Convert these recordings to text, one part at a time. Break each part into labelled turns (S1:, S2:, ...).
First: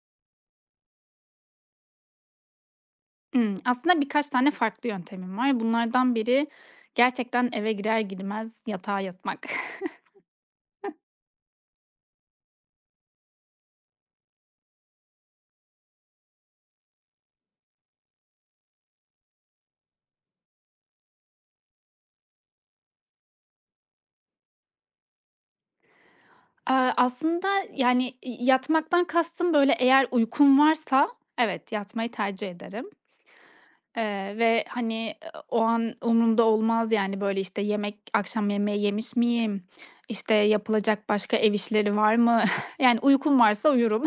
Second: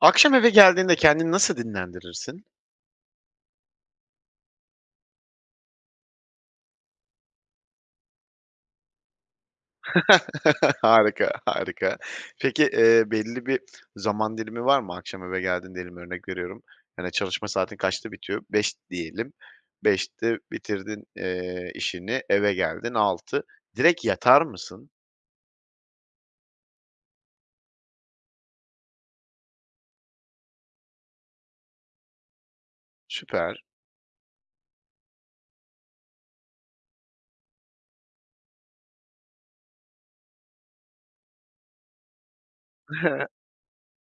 S1: Akşam eve geldiğinde kendini nasıl dinlendirirsin?
S2: Aslında birkaç tane farklı yöntemim var. Bunlardan biri gerçekten eve girer girmez yatağa yatmak.
S1: Harika, harika. Peki, belli bir zaman dilimi var mı? Akşam eve geldiğinde diyelim, örnek veriyorum. Hani, çalışma saatin kaçta bitiyor? 5 diyelim. Beşte bitirdin, işini, eve geldin 6. Direkt yatar mısın?
S2: Aslında, yani, yatmaktan kastım, böyle, eğer uykum varsa evet, yatmayı tercih ederim,
S1: Süper.
S2: ve, hani, o an umurumda olmaz, yani, böyle, işte, yemek akşam yemeği yemiş miyim, işte, yapılacak başka ev işleri var mı? Yani, uykum varsa uyurum.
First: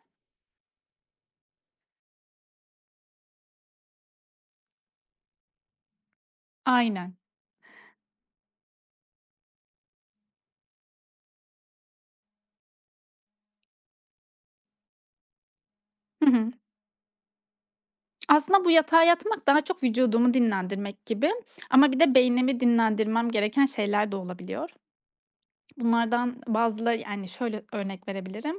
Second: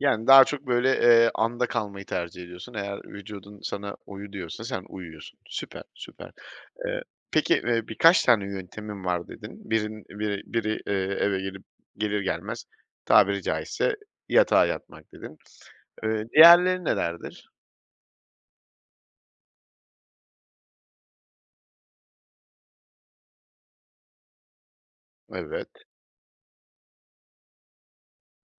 S1: Yani, daha çok, böyle, anda kalmayı tercih ediyorsun. Eğer vücudun sana uyu diyorsa sen uyuyorsun. Süper, süper. Eee,
S2: Aynen.
S1: peki, birkaç tane yöntemin var dedin. Biri, eve gelip gelir gelmez tabiri caizse yatağa yatmak dedin. Eee, diğerleri nelerdir?
S2: Aslında bu yatağa yatmak daha çok vücudumu dinlendirmek gibi, ama bir de beynimi dinlendirmem gereken şeyler de olabiliyor.
S1: Evet,
S2: Bunlardan bazıları, yani, şöyle örnek verebilirim.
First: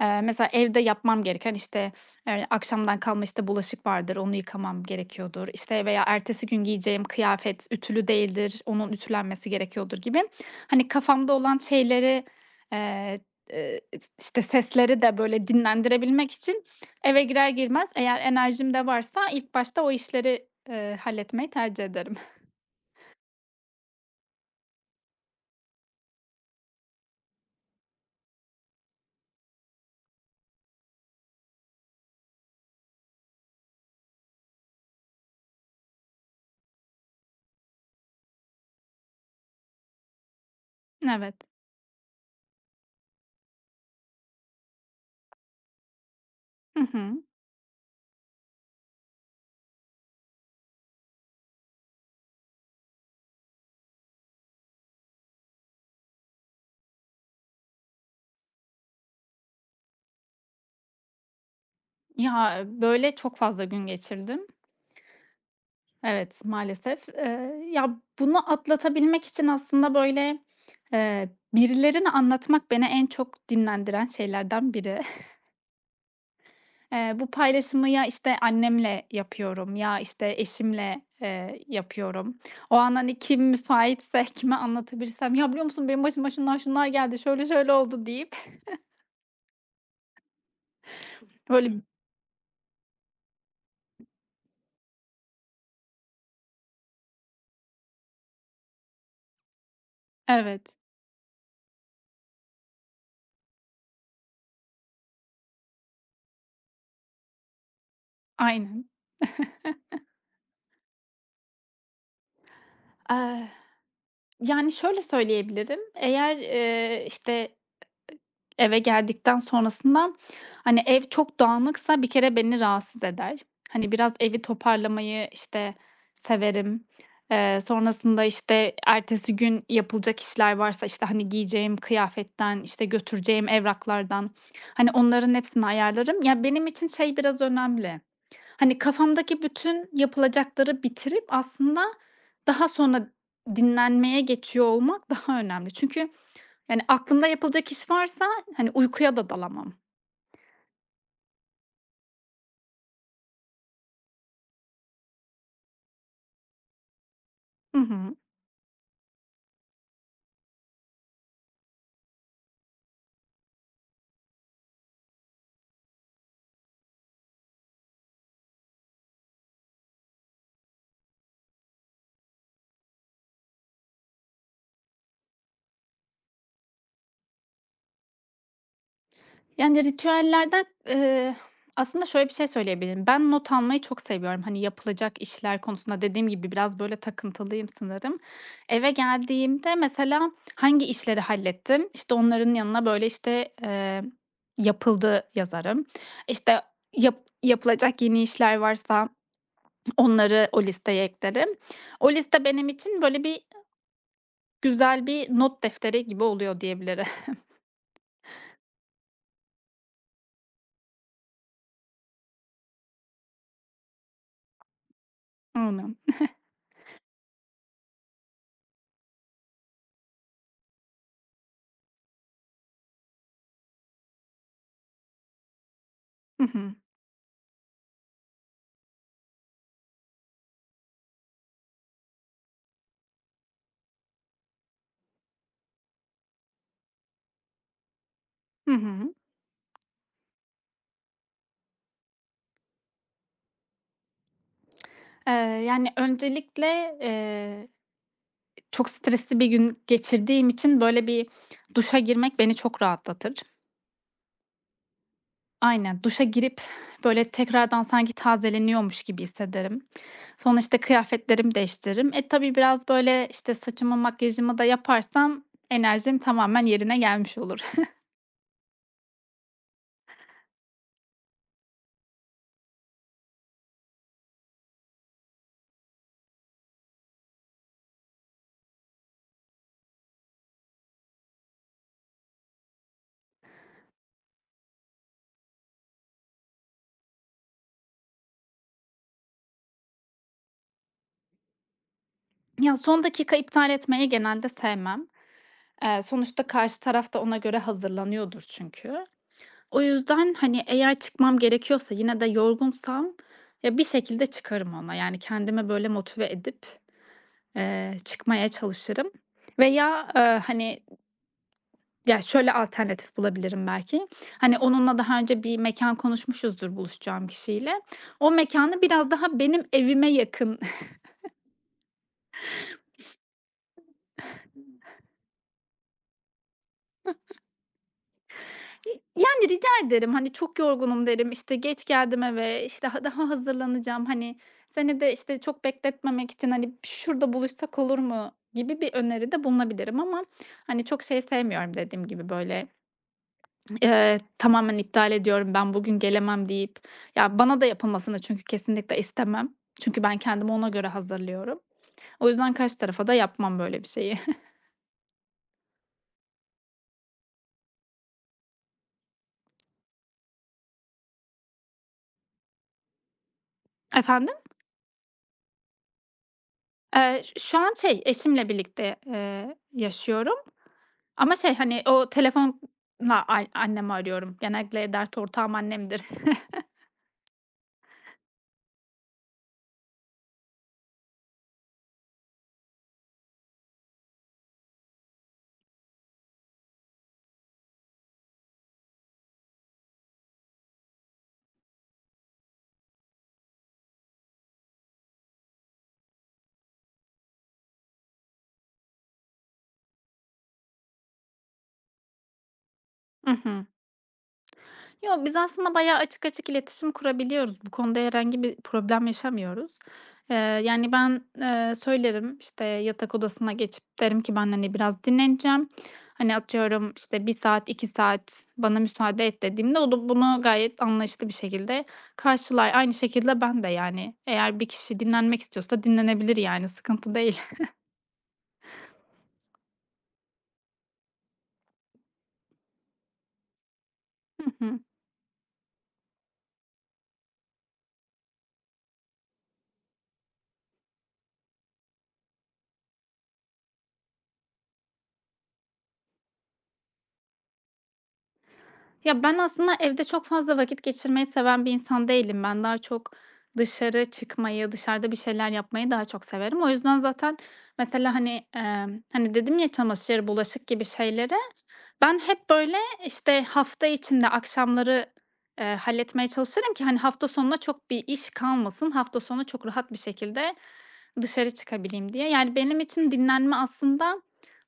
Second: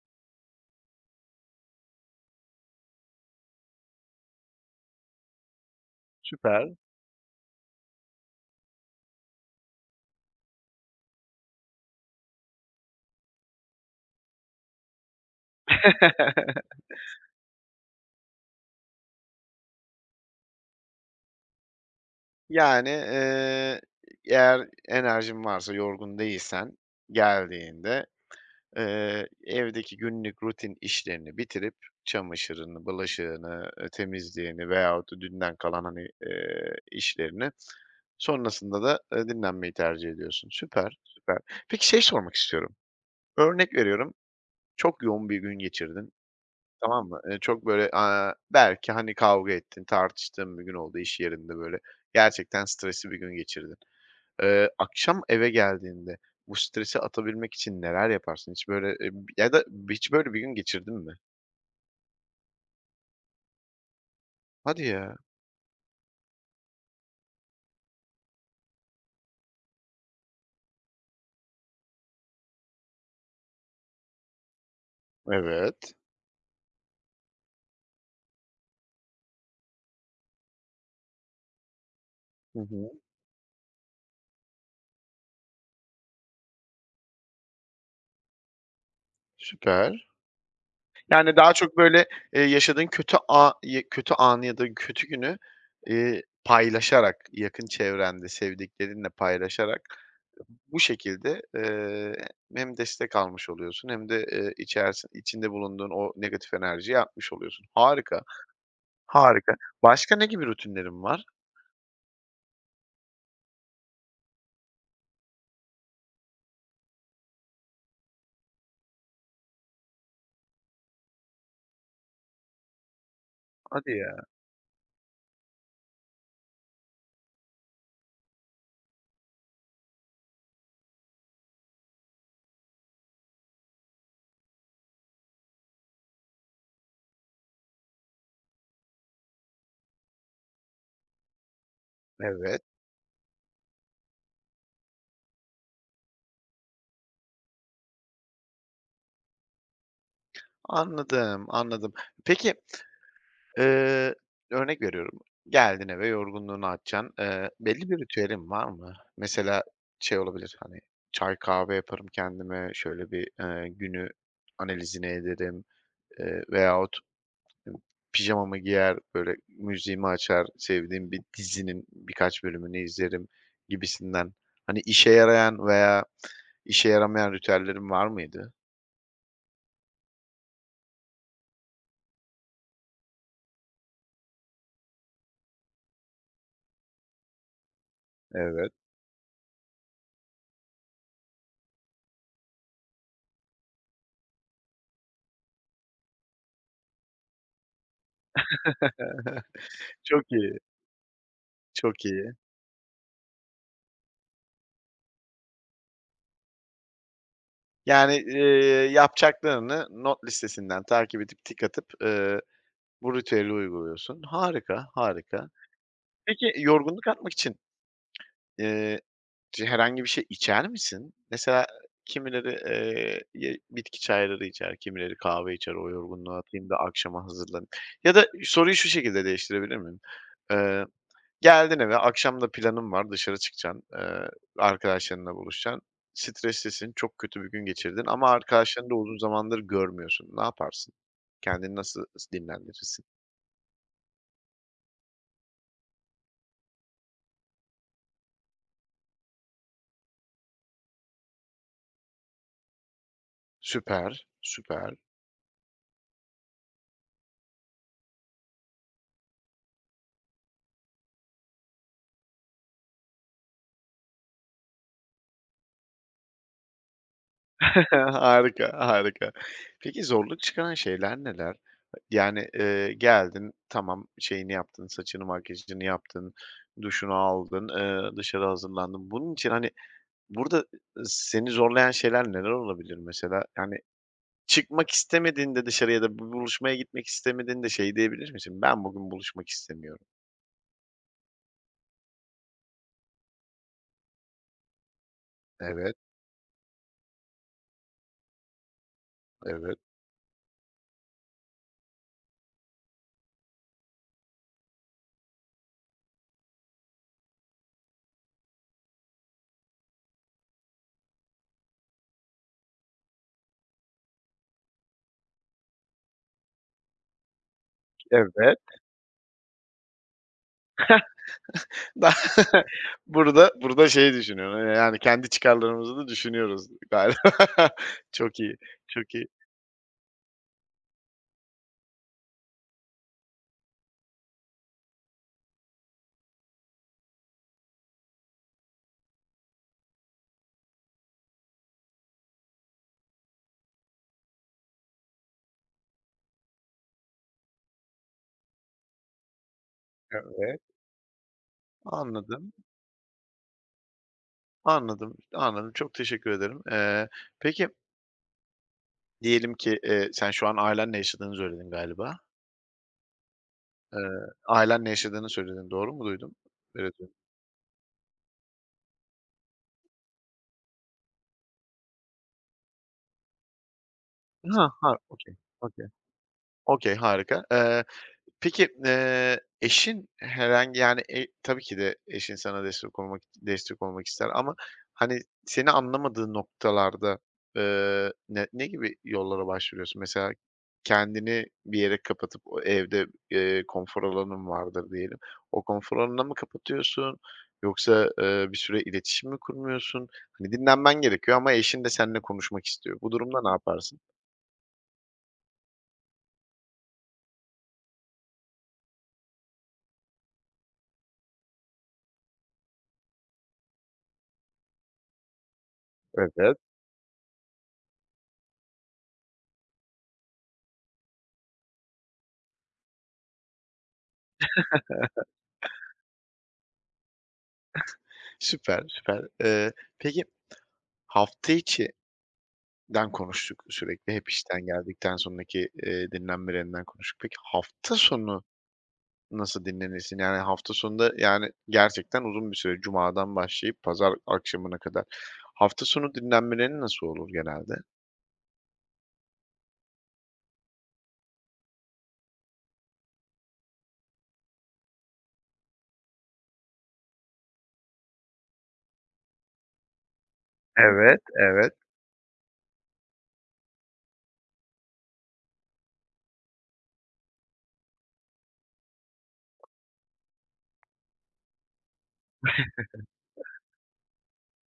S2: Mesela evde yapmam gereken, işte, akşamdan kalma, işte, bulaşık vardır, onu yıkamam gerekiyordur, İşte veya ertesi gün
S1: süper.
S2: giyeceğim kıyafet ütülü değildir, onun ütülenmesi gerekiyordur gibi. Hani, kafamda olan şeyleri, eee, eee, işte, sesleri de böyle dinlendirebilmek için eve girer girmez, eğer enerjim de varsa, ilk başta o işleri, halletmeyi tercih ederim.
S1: Yani, eğer enerjin varsa, yorgun değilsen geldiğinde. Evdeki günlük rutin işlerini bitirip çamaşırını, bulaşığını, temizliğini veyahut da dünden kalan, hani, işlerini sonrasında da, dinlenmeyi tercih ediyorsun. Süper,
S2: Evet.
S1: süper. Peki şey sormak istiyorum. Örnek veriyorum, çok yoğun bir gün geçirdin,
S2: Hı
S1: tamam mı?
S2: hı.
S1: Çok böyle, belki, hani, kavga ettin, tartıştığın bir gün oldu iş yerinde böyle. Gerçekten stresli bir gün geçirdin. Akşam eve geldiğinde bu stresi atabilmek için neler yaparsın? Hiç böyle, ya da hiç böyle bir gün geçirdin mi?
S2: Ya, böyle çok fazla gün geçirdim.
S1: Hadi ya.
S2: Evet, maalesef. Ya, bunu atlatabilmek için aslında, böyle, eee, birilerine anlatmak beni en çok dinlendiren şeylerden biri.
S1: Evet.
S2: Bu paylaşımı, ya, işte, annemle yapıyorum, ya, işte, eşimle, yapıyorum.
S1: Hı
S2: O
S1: hı.
S2: an, hani, kim müsaitse, kime anlatabilirsem, "Ya, biliyor musun, benim başıma şunlar şunlar geldi, şöyle şöyle oldu." deyip,
S1: Süper. Yani daha çok
S2: böyle.
S1: böyle, yaşadığın kötü a ya kötü anı ya da kötü günü, paylaşarak, yakın çevrende, sevdiklerinle paylaşarak
S2: Evet,
S1: bu şekilde, hem destek almış oluyorsun hem de, içinde bulunduğun o negatif enerjiyi atmış oluyorsun. Harika,
S2: aynen.
S1: harika. Başka ne gibi rutinlerin var?
S2: Eee, Yani, şöyle söyleyebilirim, eğer, işte, eve geldikten sonrasında, hani, ev çok dağınıksa bir kere beni rahatsız eder. Hani,
S1: Hadi
S2: biraz
S1: ya.
S2: evi toparlamayı, işte, severim. Sonrasında, işte, ertesi gün yapılacak işler varsa, işte, hani, giyeceğim kıyafetten, işte, götüreceğim evraklardan, hani, onların hepsini ayarlarım. Ya, benim için şey biraz önemli, hani, kafamdaki bütün yapılacakları bitirip aslında
S1: Evet,
S2: daha sonra dinlenmeye geçiyor olmak daha önemli. Çünkü, yani, aklımda yapılacak iş varsa, hani, uykuya da dalamam.
S1: anladım, anladım. Peki, eee, örnek veriyorum, geldin eve, yorgunluğunu atacaksın. Eee,
S2: Hı
S1: belli bir
S2: hı.
S1: ritüelin var mı? Mesela şey olabilir, hani, çay, kahve yaparım kendime, şöyle bir, günü analizini ederim, veyahut pijamamı giyer, böyle müziğimi açar, sevdiğim bir dizinin birkaç bölümünü izlerim gibisinden. Hani, işe yarayan veya işe yaramayan ritüellerin var mıydı?
S2: Yani, ritüellerden, aslında şöyle bir şey söyleyebilirim. Ben not almayı çok seviyorum. Hani, yapılacak işler konusunda, dediğim gibi, biraz, böyle, takıntılıyım sanırım.
S1: Evet.
S2: Eve geldiğimde, mesela, hangi işleri hallettim, işte, onların yanına, böyle, işte, yapıldı yazarım. İşte, yap yapılacak yeni işler varsa
S1: Çok
S2: onları
S1: iyi,
S2: o listeye eklerim.
S1: çok
S2: O
S1: iyi.
S2: liste benim için, böyle, güzel bir not defteri gibi oluyor diyebilirim.
S1: Yani, yapacaklarını not listesinden takip edip, tik atıp, bu ritüeli uyguluyorsun. Harika, harika.
S2: Anladım.
S1: Peki yorgunluk atmak için, eee, herhangi bir şey içer misin? Mesela kimileri, ye bitki çayları içer, kimileri kahve içer, o yorgunluğu
S2: Hı
S1: atayım
S2: hı.
S1: da akşama hazırlanayım. Ya da soruyu şu şekilde değiştirebilir miyim? Eee Geldin eve, akşam da planın var, dışarı çıkacaksın, arkadaşlarınla buluşacaksın. Streslisin, çok kötü bir gün geçirdin ama
S2: Hı
S1: arkadaşlarını da
S2: hı.
S1: uzun zamandır görmüyorsun. Ne yaparsın? Kendini nasıl dinlendirirsin?
S2: Eee, Yani, öncelikle, çok stresli bir gün geçirdiğim için, böyle, bir duşa girmek beni çok rahatlatır.
S1: Süper, süper.
S2: Aynen, duşa girip, böyle, tekrardan sanki tazeleniyormuş gibi hissederim. Sonra, işte, kıyafetlerimi değiştiririm. Tabii biraz, böyle, işte, saçımı makyajımı da yaparsam enerjim tamamen yerine gelmiş olur.
S1: Harika, harika. Peki zorluk çıkaran şeyler neler? Yani, geldin, tamam, şeyini yaptın, saçını, makyajını yaptın, duşunu aldın, dışarı hazırlandın. Bunun için, hani, burada, seni zorlayan şeyler neler olabilir mesela? Yani, çıkmak istemediğinde dışarıya da bu buluşmaya gitmek istemediğinde şey diyebilir misin? "Ben bugün buluşmak istemiyorum."
S2: Ya, son dakika iptal etmeyi genelde sevmem.
S1: Evet,
S2: Sonuçta karşı taraf da ona göre hazırlanıyordur çünkü.
S1: evet,
S2: O yüzden, hani, eğer çıkmam gerekiyorsa, yine de yorgunsam, ya, bir şekilde çıkarım ona. Yani, kendimi böyle motive edip, çıkmaya çalışırım, veya, hani, ya, şöyle alternatif bulabilirim belki. Hani, onunla daha önce bir mekan konuşmuşuzdur, buluşacağım kişiyle. O
S1: evet.
S2: mekanı biraz daha benim evime yakın.
S1: Da burada şey düşünüyorsun, yani kendi çıkarlarımızı da düşünüyoruz galiba. Çok iyi, çok iyi.
S2: Yani, rica ederim, hani, "Çok yorgunum." derim, işte, "Geç geldim eve." işte, "Ha, daha hazırlanacağım." hani, seni de, işte, çok bekletmemek için, hani, "Şurada buluşsak olur mu?" gibi bir öneride bulunabilirim, ama, hani, çok şey sevmiyorum, dediğim gibi, böyle, tamamen iptal ediyorum, "Ben bugün gelemem." deyip, ya, bana da yapılmasını çünkü kesinlikle istemem. Çünkü ben kendimi
S1: Evet,
S2: ona göre hazırlıyorum. O
S1: anladım,
S2: yüzden karşı tarafa da yapmam böyle bir şeyi.
S1: anladım, anladım. Çok teşekkür ederim. Peki diyelim ki, sen şu an ailenle yaşadığını söyledin galiba. Eee,
S2: Efendim?
S1: ailenle yaşadığını söyledin. Doğru mu duydum? Evet.
S2: Ş Şu an şey, eşimle birlikte, yaşıyorum, ama şey, hani, o telefonla an annemi arıyorum.
S1: Ha,
S2: Genellikle
S1: ha,
S2: dert
S1: okay,
S2: ortağım
S1: okay,
S2: annemdir.
S1: okay, harika. Peki, eşin herhangi, yani, tabii ki de eşin sana destek olmak ister ama, hani, seni anlamadığı noktalarda, ne gibi yollara başvuruyorsun? Mesela kendini bir yere kapatıp o evde, konfor alanın vardır diyelim. O konfor alanına mı kapatıyorsun yoksa, bir süre iletişim mi kurmuyorsun? Hani, dinlenmen gerekiyor ama eşin de seninle konuşmak istiyor. Bu
S2: I
S1: durumda ne
S2: hı.
S1: yaparsın?
S2: Yo, biz aslında bayağı açık açık iletişim kurabiliyoruz. Bu konuda herhangi bir problem yaşamıyoruz. Yani, ben, söylerim, işte, yatak odasına geçip derim ki ben, hani, biraz dinleneceğim. Hani,
S1: Evet,
S2: atıyorum, işte, bir saat, 2 saat bana müsaade et dediğimde o da bunu gayet anlayışlı bir şekilde karşılar. Aynı şekilde ben de, yani, eğer bir kişi dinlenmek istiyorsa dinlenebilir, yani, sıkıntı değil.
S1: süper, süper. Peki hafta içi den konuştuk sürekli. Hep işten geldikten sonraki, dinlenmelerinden konuştuk. Peki hafta sonu nasıl dinlenirsin? Yani hafta sonunda, yani, gerçekten uzun bir süre cumadan başlayıp pazar akşamına kadar. Hafta sonu dinlenmelerin nasıl olur genelde?
S2: Ya, ben aslında evde çok fazla vakit geçirmeyi seven bir insan değilim. Ben daha çok dışarı çıkmayı, dışarıda bir şeyler yapmayı daha çok severim. O yüzden zaten, mesela, hani, hani, dedim ya, çamaşır, bulaşık gibi
S1: Evet,
S2: şeyleri
S1: evet,
S2: ben hep, böyle, işte, hafta içinde akşamları, halletmeye çalışırım ki, hani, hafta sonuna çok bir iş kalmasın. Hafta sonu çok rahat bir şekilde dışarı çıkabileyim diye. Yani, benim için dinlenme, aslında,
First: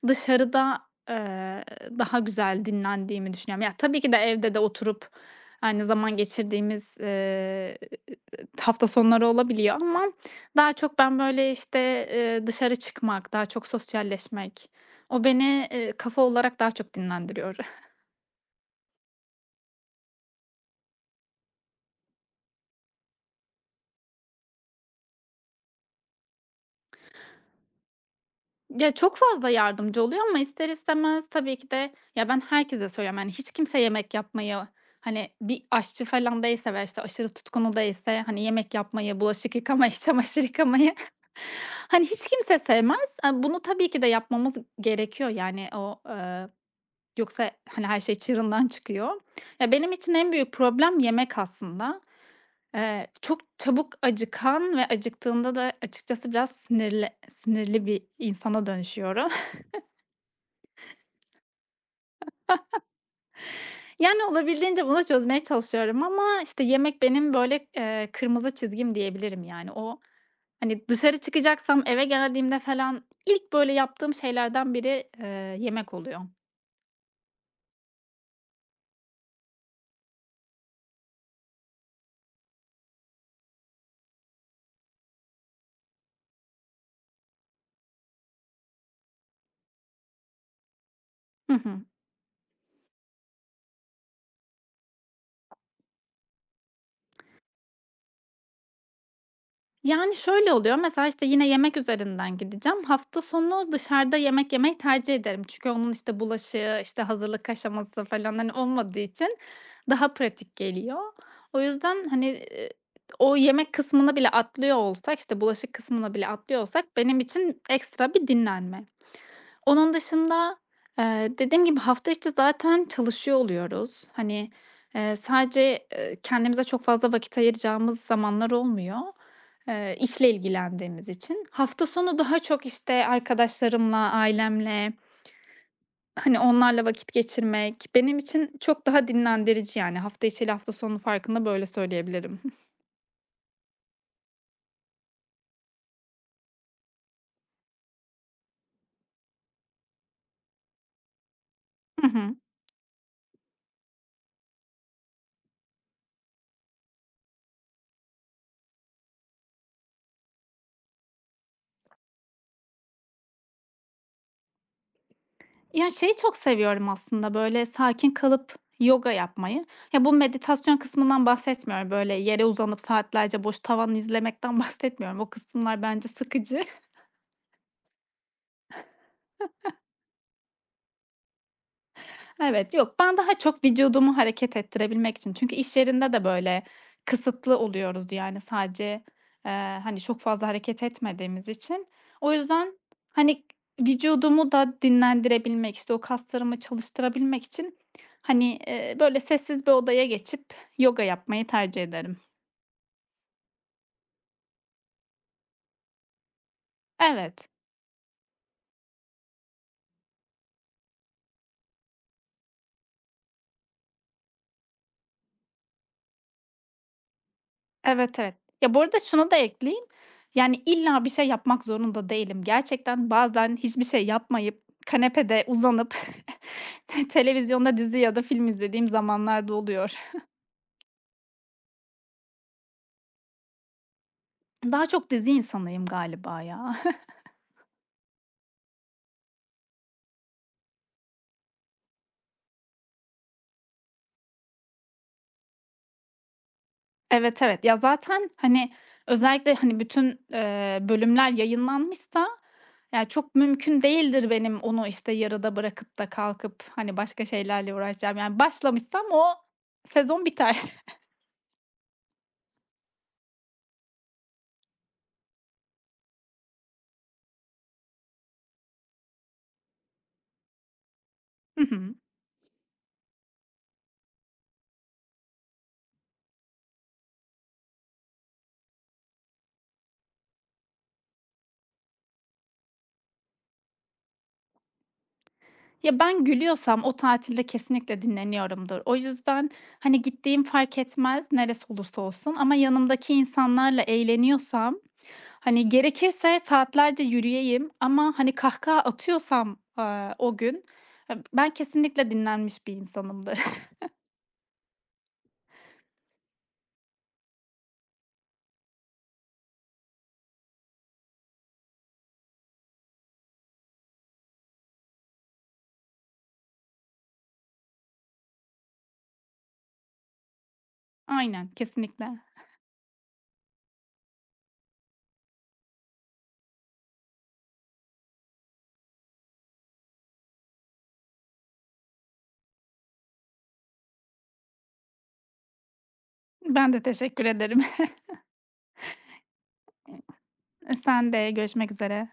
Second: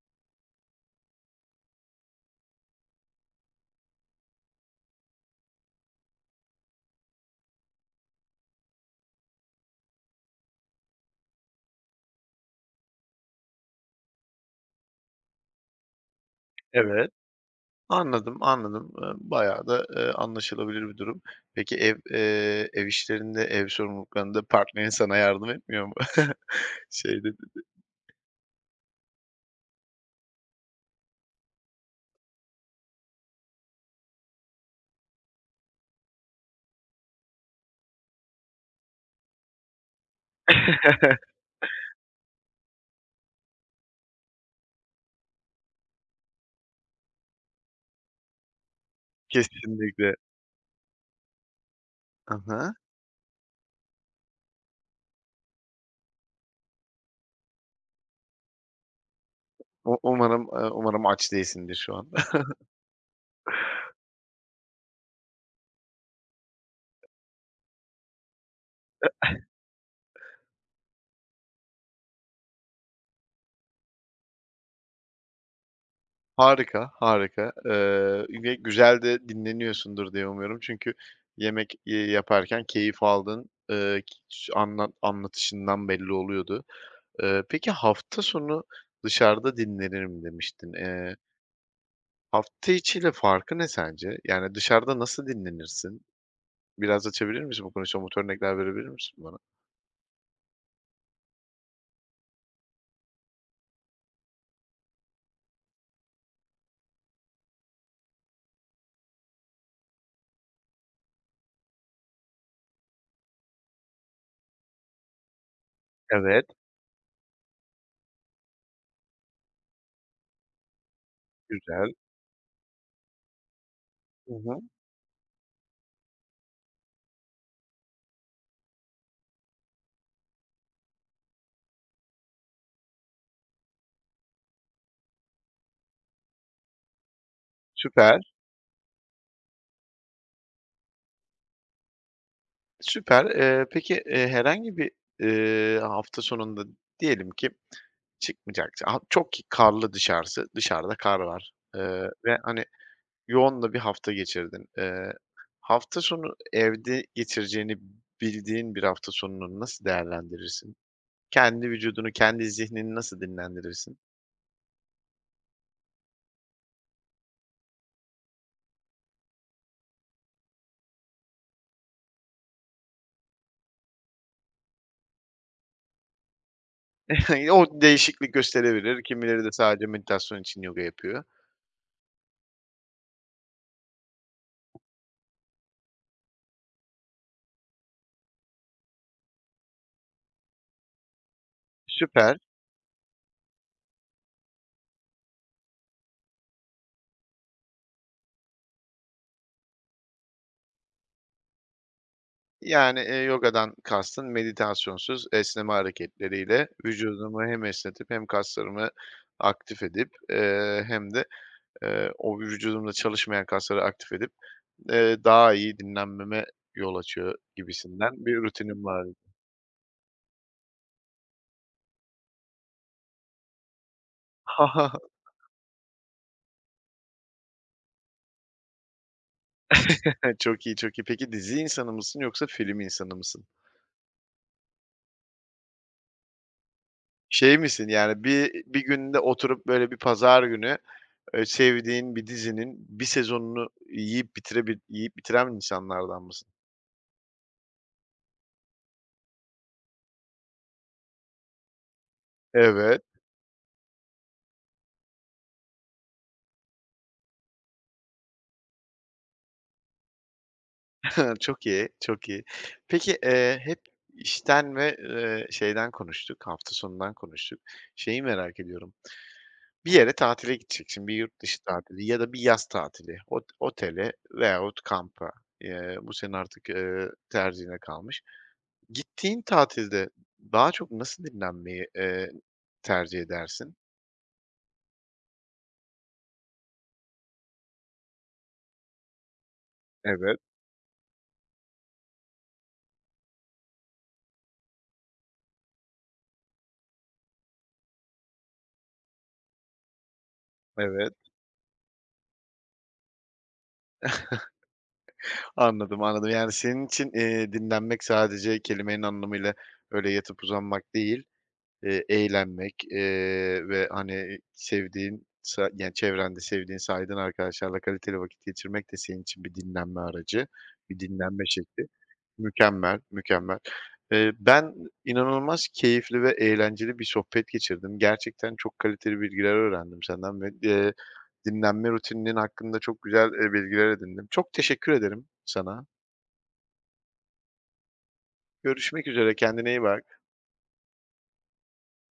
S2: dışarıda, eee, daha güzel dinlendiğimi düşünüyorum. Ya, tabii ki de evde de oturup aynı zaman geçirdiğimiz, hafta sonları olabiliyor, ama daha çok ben, böyle, işte, dışarı çıkmak, daha çok sosyalleşmek, o beni, kafa olarak daha çok
S1: evet.
S2: dinlendiriyor.
S1: Anladım, anladım. Bayağı da, anlaşılabilir bir durum. Peki ev, ev işlerinde, ev sorumluluklarında partnerin sana yardım etmiyor mu? Şeyde
S2: Ya, çok fazla yardımcı oluyor, ama ister istemez, tabii ki de, ya, ben herkese söylüyorum, yani, hiç kimse yemek yapmayı, hani, bir aşçı falan değilse veya, işte, aşırı tutkunu değilse, hani, yemek yapmayı, bulaşık yıkamayı, çamaşır yıkamayı, hani, hiç kimse sevmez. Bunu tabii ki de yapmamız gerekiyor, yani, o, yoksa, hani, her şey çığırından çıkıyor. Ya, benim için
S1: Kesinlikle.
S2: en büyük problem yemek aslında.
S1: Aha.
S2: Çok çabuk acıkan ve acıktığında da açıkçası biraz sinirli sinirli bir insana dönüşüyorum.
S1: Umarım, umarım aç değilsindir şu an.
S2: Yani, olabildiğince bunu çözmeye çalışıyorum, ama, işte, yemek benim, böyle, kırmızı çizgim diyebilirim, yani. O, hani, dışarı çıkacaksam eve geldiğimde falan, ilk, böyle, yaptığım şeylerden biri, yemek oluyor.
S1: Harika, harika, ve güzel de dinleniyorsundur diye umuyorum. Çünkü yemek, yaparken keyif aldığın, ç anlat anlatışından belli oluyordu. Peki hafta sonu dışarıda dinlenirim demiştin. Eee,
S2: Hı hı.
S1: hafta içiyle farkı ne sence? Yani dışarıda nasıl dinlenirsin? Biraz açabilir misin bu konuyu? Somut örnekler verebilir misin bana?
S2: Yani, şöyle oluyor, mesela, işte, yine yemek üzerinden gideceğim. Hafta sonu dışarıda yemek yemeyi tercih ederim. Çünkü onun, işte, bulaşığı, işte, hazırlık aşaması falan, hani, olmadığı için daha pratik geliyor. O yüzden, hani, o yemek kısmını bile atlıyor olsak, işte, bulaşık kısmını bile
S1: Evet,
S2: atlıyor olsak, benim için ekstra bir dinlenme. Onun dışında, dediğim gibi,
S1: güzel.
S2: hafta içi zaten çalışıyor oluyoruz.
S1: Hı
S2: Hani,
S1: hı.
S2: sadece, kendimize çok fazla vakit ayıracağımız zamanlar olmuyor, işle ilgilendiğimiz için. Hafta sonu daha çok, işte, arkadaşlarımla, ailemle, hani, onlarla vakit geçirmek benim
S1: Süper.
S2: için çok daha dinlendirici, yani. Hafta içi ile hafta sonu farkında böyle söyleyebilirim.
S1: Süper. Peki, herhangi bir, hafta sonunda diyelim ki çıkmayacaksın. Ha çok ki karlı dışarısı, dışarıda kar var,
S2: Hı hı.
S1: ve, hani, yoğun da bir hafta geçirdin. Hafta sonu evde geçireceğini bildiğin bir hafta sonunu nasıl değerlendirirsin? Kendi vücudunu, kendi zihnini nasıl dinlendirirsin?
S2: Ya, şeyi çok seviyorum aslında, böyle, sakin kalıp yoga yapmayı. Ya, bu meditasyon kısmından bahsetmiyorum. Böyle, yere uzanıp saatlerce boş tavan izlemekten bahsetmiyorum. O kısımlar bence sıkıcı.
S1: O değişiklik gösterebilir. Kimileri de sadece meditasyon için yoga yapıyor.
S2: Evet, yok, ben daha çok vücudumu hareket ettirebilmek için, çünkü iş yerinde de böyle kısıtlı oluyoruz, yani, sadece, hani, çok fazla hareket etmediğimiz için. O
S1: Süper.
S2: yüzden, hani, vücudumu da dinlendirebilmek, işte, o kaslarımı çalıştırabilmek için, hani, böyle sessiz bir odaya geçip yoga yapmayı tercih ederim.
S1: Yani, yogadan kastın meditasyonsuz esneme hareketleriyle vücudumu
S2: Evet.
S1: hem esnetip hem kaslarımı aktif edip, hem de, o vücudumda çalışmayan kasları aktif edip, daha iyi dinlenmeme yol açıyor gibisinden
S2: Evet, evet.
S1: bir
S2: Ya, bu
S1: rutinim
S2: arada
S1: var.
S2: şunu da ekleyeyim, yani, illa bir şey yapmak zorunda değilim. Gerçekten bazen hiçbir şey yapmayıp kanepede uzanıp televizyonda dizi ya da film izlediğim zamanlar da oluyor.
S1: Çok iyi, çok iyi. Peki dizi insanı mısın yoksa film insanı mısın?
S2: Daha çok dizi insanıyım galiba, ya.
S1: Şey misin, yani, bir günde oturup, böyle, bir pazar günü, sevdiğin bir dizinin bir sezonunu yiyip bitiren insanlardan mısın?
S2: Evet, evet. Ya, zaten, hani, özellikle, hani, bütün, bölümler yayınlanmışsa,
S1: Evet.
S2: ya, çok mümkün değildir benim onu, işte, yarıda bırakıp da kalkıp, hani, başka şeylerle uğraşacağım. Yani, başlamışsam o sezon biter.
S1: Çok iyi, çok iyi. Peki, hep işten ve, şeyden konuştuk, hafta sonundan konuştuk. Şeyi merak ediyorum, bir yere tatile gideceksin, bir yurt dışı tatili ya da bir yaz tatili, otele veyahut kampa. Bu senin artık, tercihine kalmış. Gittiğin tatilde daha çok nasıl dinlenmeyi, tercih edersin?
S2: Ya, ben gülüyorsam o tatilde kesinlikle dinleniyorumdur. O yüzden, hani,
S1: Evet,
S2: gittiğim fark etmez, neresi olursa olsun, ama yanımdaki insanlarla eğleniyorsam, hani, gerekirse saatlerce yürüyeyim, ama, hani, kahkaha atıyorsam, o gün,
S1: evet.
S2: ben kesinlikle dinlenmiş bir insanımdır.
S1: Anladım, anladım. Yani senin için, dinlenmek sadece kelimenin anlamıyla öyle yatıp uzanmak değil. Eğlenmek, ve, hani, sevdiğin yani, çevrende sevdiğin, saydığın arkadaşlarla kaliteli vakit geçirmek de senin için bir dinlenme aracı, bir dinlenme
S2: Aynen,
S1: şekli.
S2: kesinlikle.
S1: Mükemmel, mükemmel. Ben inanılmaz keyifli ve eğlenceli bir sohbet geçirdim. Gerçekten çok kaliteli bilgiler öğrendim senden ve, dinlenme rutininin hakkında çok güzel, bilgiler edindim. Çok teşekkür ederim sana.
S2: Ben de teşekkür ederim.
S1: Görüşmek üzere, kendine iyi bak.
S2: Sen de görüşmek üzere.